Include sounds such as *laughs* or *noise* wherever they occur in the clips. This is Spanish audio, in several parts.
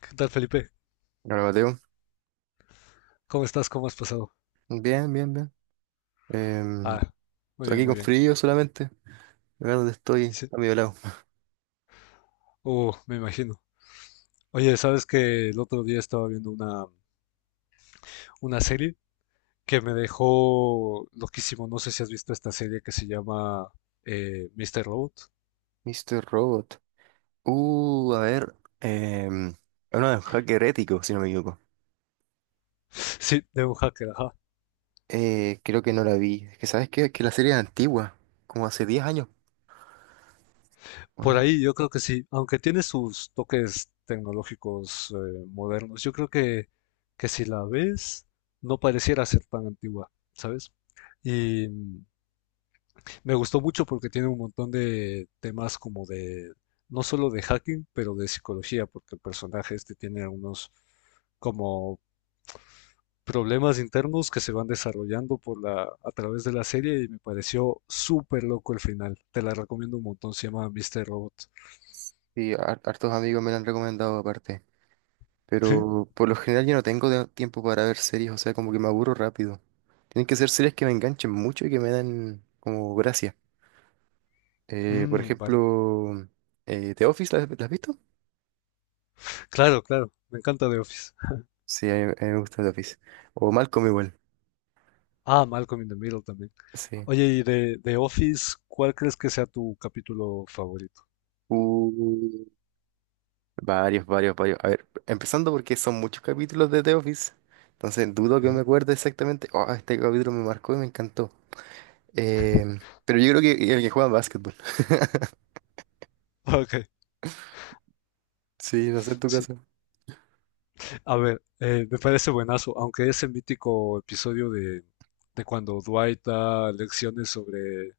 ¿Qué tal, Felipe? Hola, Mateo. ¿Cómo estás? ¿Cómo has pasado? Bien, bien, bien. Em, Ah, muy estoy bien, aquí muy con bien. frío solamente. Acá dónde estoy, Sí. a mi lado. Me imagino. Oye, ¿sabes que el otro día estaba viendo una serie que me dejó loquísimo? No sé si has visto esta serie que se llama Mr. Robot. Mr. Robot. A ver. Es uno de los hacker ético, si no me equivoco. Sí, de un hacker, ajá. Creo que no la vi. Es que, ¿sabes qué? Es que la serie es antigua. Como hace 10 años, ¿o Por no? ahí yo creo que sí, aunque tiene sus toques tecnológicos modernos, yo creo que si la ves, no pareciera ser tan antigua, ¿sabes? Y Me gustó mucho porque tiene un montón de temas como de, no solo de hacking, pero de psicología, porque el personaje este tiene unos como problemas internos que se van desarrollando por a través de la serie, y me pareció súper loco el final. Te la recomiendo un montón, se llama Mr. Robot. Sí, hartos amigos me la han recomendado aparte. ¿Sí? Pero por lo general yo no tengo tiempo para ver series. O sea, como que me aburro rápido. Tienen que ser series que me enganchen mucho y que me den como gracia. Por Mm, vale. ejemplo, The Office, la has visto? Claro, claro. Me encanta The Office. Sí, a mí me gusta The Office. O Malcolm igual, Ah, Malcolm in the Middle también. sí. Oye, y de Office, ¿cuál crees que sea tu capítulo favorito? Uh, Varios, varios, varios. A ver, empezando porque son muchos capítulos de The Office, entonces dudo que me Ujú. acuerde exactamente. Oh, este capítulo me marcó y me encantó. Em, *laughs* pero yo creo que el que juega básquetbol. *laughs* Ok, Sí, no sé en tu sí. caso. A ver, me parece buenazo, aunque ese mítico episodio de cuando Dwight da lecciones sobre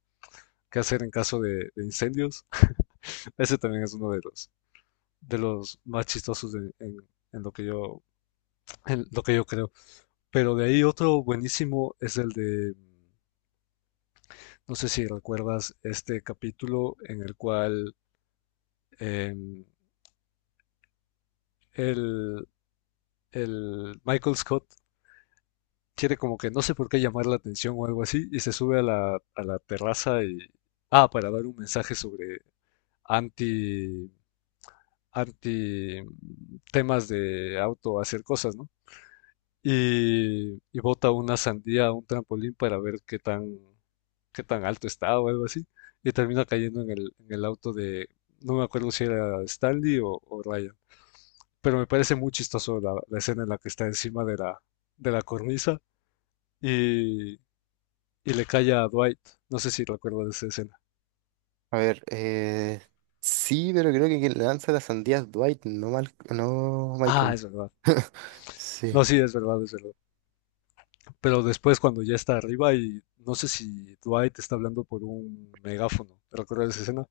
qué hacer en caso de incendios, *laughs* ese también es uno de de los más chistosos en lo que en lo que yo creo. Pero de ahí otro buenísimo es el no sé si recuerdas este capítulo en el cual em, el, el Michael Scott quiere como que no sé por qué llamar la atención o algo así, y se sube a a la terraza y... Ah, para dar un mensaje sobre anti, anti temas de auto hacer cosas, ¿no? Y bota una sandía a un trampolín para ver qué tan alto está o algo así. Y termina cayendo en el auto de, no me acuerdo si era Stanley o Ryan. Pero me parece muy chistoso la escena en la que está encima de de la cornisa y, y le cae a Dwight. No sé si recuerdo de esa escena. A ver, sí, pero creo que quien lanza las sandías es Dwight, no, no Ah, Michael. es verdad. *laughs* Sí. No, sí, es verdad, es verdad. Pero después cuando ya está arriba y no sé si Dwight está hablando por un megáfono. ¿Recuerdas esa escena?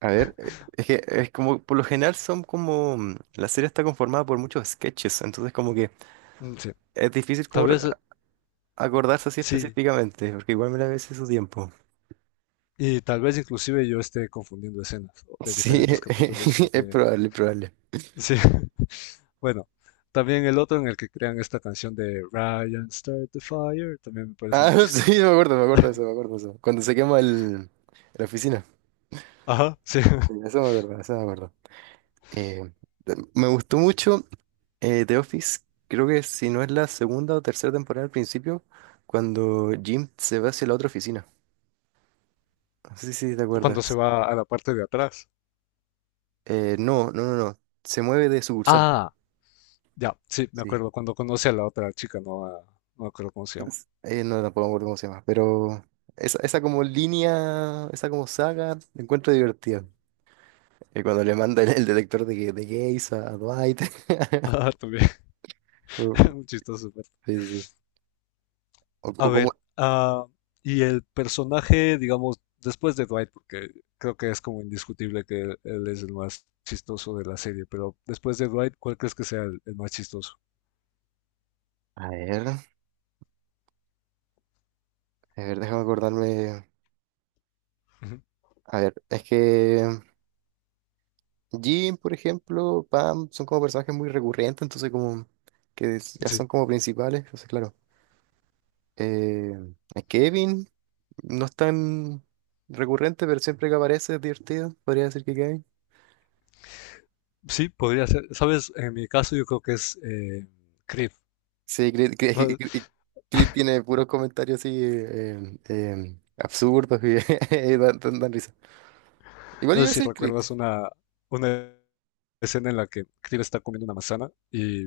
A ver, es que es como, por lo general son como, la serie está conformada por muchos sketches, entonces como que Mm, sí, es difícil tal como vez acordarse así sí. específicamente, porque igual me la vi hace su tiempo. Y tal vez inclusive yo esté confundiendo escenas de Sí, diferentes capítulos *laughs* es porque probable, es probable. sí. *laughs* Bueno, también el otro en el que crean esta canción de Ryan Start the Fire también me parece Ah, muy *laughs* sí, chistoso. Me acuerdo de eso, me *laughs* acuerdo de eso. Cuando se quema la oficina. Ajá, sí. Sí, *laughs* eso me acuerdo, eso me acuerdo. Eh, Me gustó mucho The Office, creo que si no es la segunda o tercera temporada al principio, cuando Jim se va hacia la otra oficina. No sé si te Cuando se acuerdas. va a la parte de atrás. No. Se mueve de sucursal. Ah, ya, sí, me Sí. acuerdo cuando conocí a la otra chica, no, A- no me acuerdo cómo se llama. No, tampoco me acuerdo cómo se llama. Pero esa como línea, esa como saga, la encuentro divertida. Cuando le manda el detector de, de gays a Dwight. *laughs* Ah, *laughs* también, Uh, *laughs* un chistoso. Pero- Sí, sí, sí. A O como... ver, ah, y el personaje, digamos, después de Dwight, porque creo que es como indiscutible que él es el más chistoso de la serie, pero después de Dwight, ¿cuál crees que sea el más chistoso? A ver, déjame acordarme. Ujú, A ver, es que Jim, por ejemplo, Pam, son como personajes muy recurrentes, entonces como que ya sí, son como principales. Entonces, claro. Eh, a Kevin no es tan recurrente, pero siempre que aparece es divertido. Podría decir que Kevin. sí, podría ser. Sabes, en mi caso yo creo que es Creed. Sí, Chris, No, Chris tiene puros comentarios así absurdos y *laughs* dan, dan risa. Igual no sé iba a si decir Chris. recuerdas una escena en la que Creed está comiendo una manzana y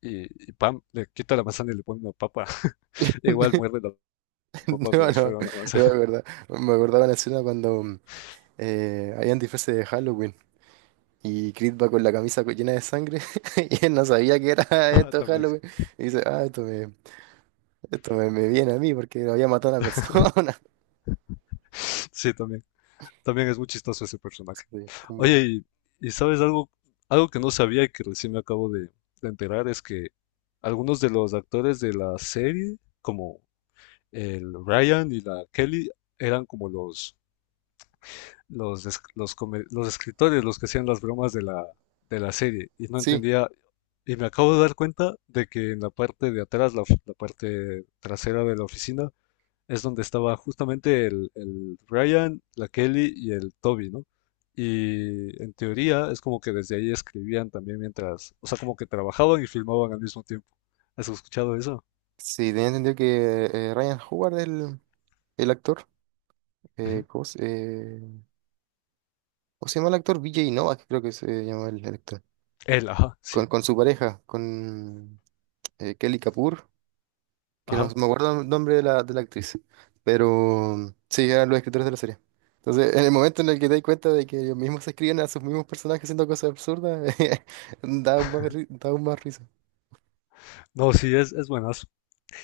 y, y pam, le quita la manzana y le pone una papa. *laughs* *laughs* Igual muerde la papa No, como si no, fuera una no manzana. me *laughs* acordaba. Me acordaba la escena cuando habían disfraces de Halloween y Creed va con la camisa llena de sangre *laughs* y él no sabía que era *laughs* Ah, esto también. Halloween. Y dice, ah, esto me, me viene a mí porque había matado a una persona. Sí, también. También es muy chistoso ese personaje. Sí, Oye, como... y sabes algo, algo que no sabía y que recién me acabo de enterar es que algunos de los actores de la serie, como el Ryan y la Kelly, eran como los los escritores, los que hacían las bromas de de la serie, y no Sí, entendía, y me acabo de dar cuenta de que en la parte de atrás, la parte trasera de la oficina, es donde estaba justamente el Ryan, la Kelly y el Toby, ¿no? Y en teoría es como que desde ahí escribían también mientras, o sea, como que trabajaban y filmaban al mismo tiempo. ¿Has escuchado eso? sí, tenía entendido que Ryan Howard, el actor, Ujú. eh, ¿cómo se, eh, ¿cómo se llama el actor? Vijay Novak, creo que se llama el actor. Él, ajá, sí, Con su pareja, con Kelly Kapoor, que no ajá. me acuerdo el nombre de de la actriz, pero sí, eran los escritores de la serie. Entonces, en el momento en el que te das cuenta de que ellos mismos se escriben a sus mismos personajes haciendo cosas absurdas, *laughs* da aún más, da aún más risa. No, sí, es buenazo.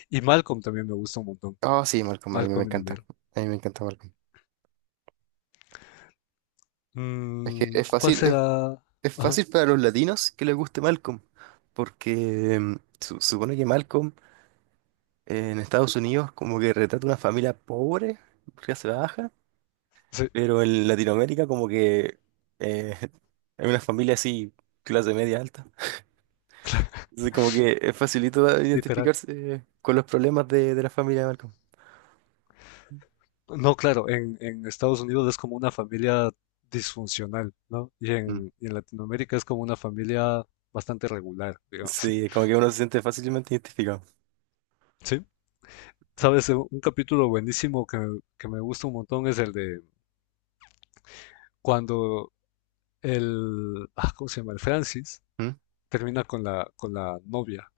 Y Malcolm también me gusta un montón. Oh, sí, Malcolm, a mí me Malcolm in the encanta. Middle. A mí me encanta Malcolm. Es que Mm, es ¿cuál fácil. será? Es Ajá, fácil para los latinos que les guste Malcolm, porque supone que Malcolm en Estados Unidos como que retrata una familia pobre, clase baja, sí, pero en Latinoamérica como que eh, *laughs* hay una familia así, clase media alta. Entonces como que es facilito literal. identificarse con los problemas de la familia de Malcolm. No, claro, en Estados Unidos es como una familia disfuncional, ¿no? Mm. Y en Latinoamérica es como una familia bastante regular, digamos. Sí, *laughs* como que uno se siente fácilmente identificado. Sí, sabes, un capítulo buenísimo que me gusta un montón es el de cuando el, ah, ¿cómo se llama? El Francis ¿Mm? termina con con la novia.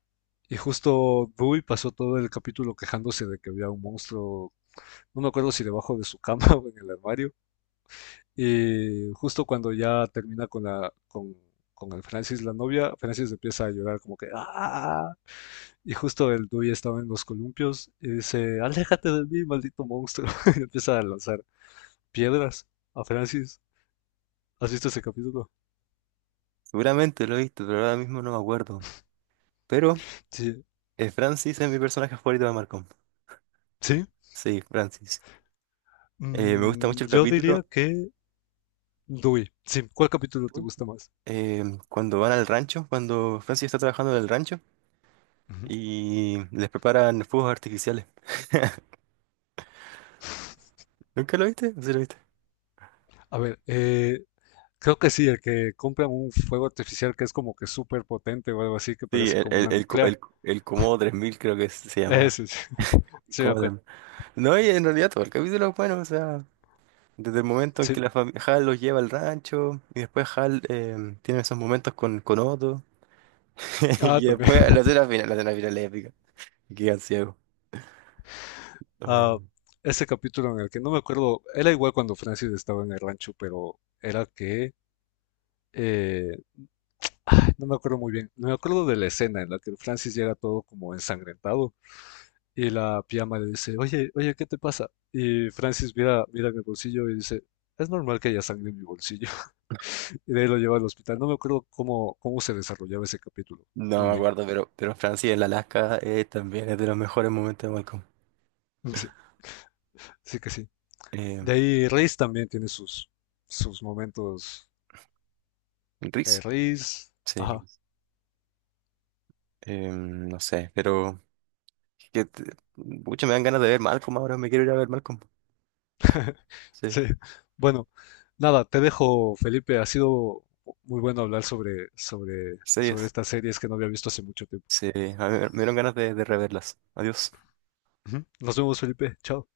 Y justo Dewey pasó todo el capítulo quejándose de que había un monstruo, no me acuerdo si debajo de su cama *laughs* o en el armario. Y justo cuando ya termina con con el Francis, la novia, Francis empieza a llorar como que, ¡ah! Y justo el Dewey estaba en los columpios y dice, aléjate de mí, maldito monstruo. *laughs* Y empieza a lanzar piedras a Francis. ¿Has visto ese capítulo? Seguramente lo he visto, pero ahora mismo no me acuerdo. Pero Sí. Francis es mi personaje favorito de Malcolm. ¿Sí? Sí, Francis. Me gusta Mm, mucho el yo diría capítulo que Dewey. Sí, ¿cuál capítulo te gusta más? eh, cuando van al rancho, cuando Francis está trabajando en el rancho Ujú. y les preparan fuegos artificiales. *laughs* ¿Nunca lo viste? ¿Sí lo viste? A ver, creo que sí, el que compra un fuego artificial que es como que súper potente o algo así, que Sí, parece como una nuclear. El Komodo 3000 creo que se llama. Ese, sí, *laughs* sí me Komodo acuerdo. 3000. No, y en realidad todo el capítulo es bueno, o sea, desde el momento en Sí, que la Hal los lleva al rancho y después Hal tiene esos momentos con Otto *laughs* ah, y también. después *laughs* la escena final es épica, y quedan ciegos. Ah, ese capítulo en el que no me acuerdo, era igual cuando Francis estaba en el rancho, pero era que eh, ay, no me acuerdo muy bien. No me acuerdo de la escena en la que Francis llega todo como ensangrentado y la pijama le dice, oye, oye, ¿qué te pasa? Y Francis mira en el bolsillo y dice, es normal que haya sangre en mi bolsillo. *laughs* Y de ahí lo lleva al hospital. No me acuerdo cómo se desarrollaba ese capítulo. No Muy me bien. acuerdo, pero Francia, el Alaska, también es de los mejores momentos de Malcolm. *laughs* Sí, sí que sí. Eh, De ahí Reis también tiene sus momentos. Reese, Riz. sí. Ajá. No sé, pero que te- pucha, me dan ganas de ver Malcolm ahora, me quiero ir a ver Malcolm. Sí, Sí. Bueno, nada, te dejo, Felipe. Ha sido muy bueno hablar sí, sobre es. estas series que no había visto hace mucho tiempo. Sí, a mí me me dieron ganas de reverlas. Adiós. Ujú. Nos vemos, Felipe. Chao.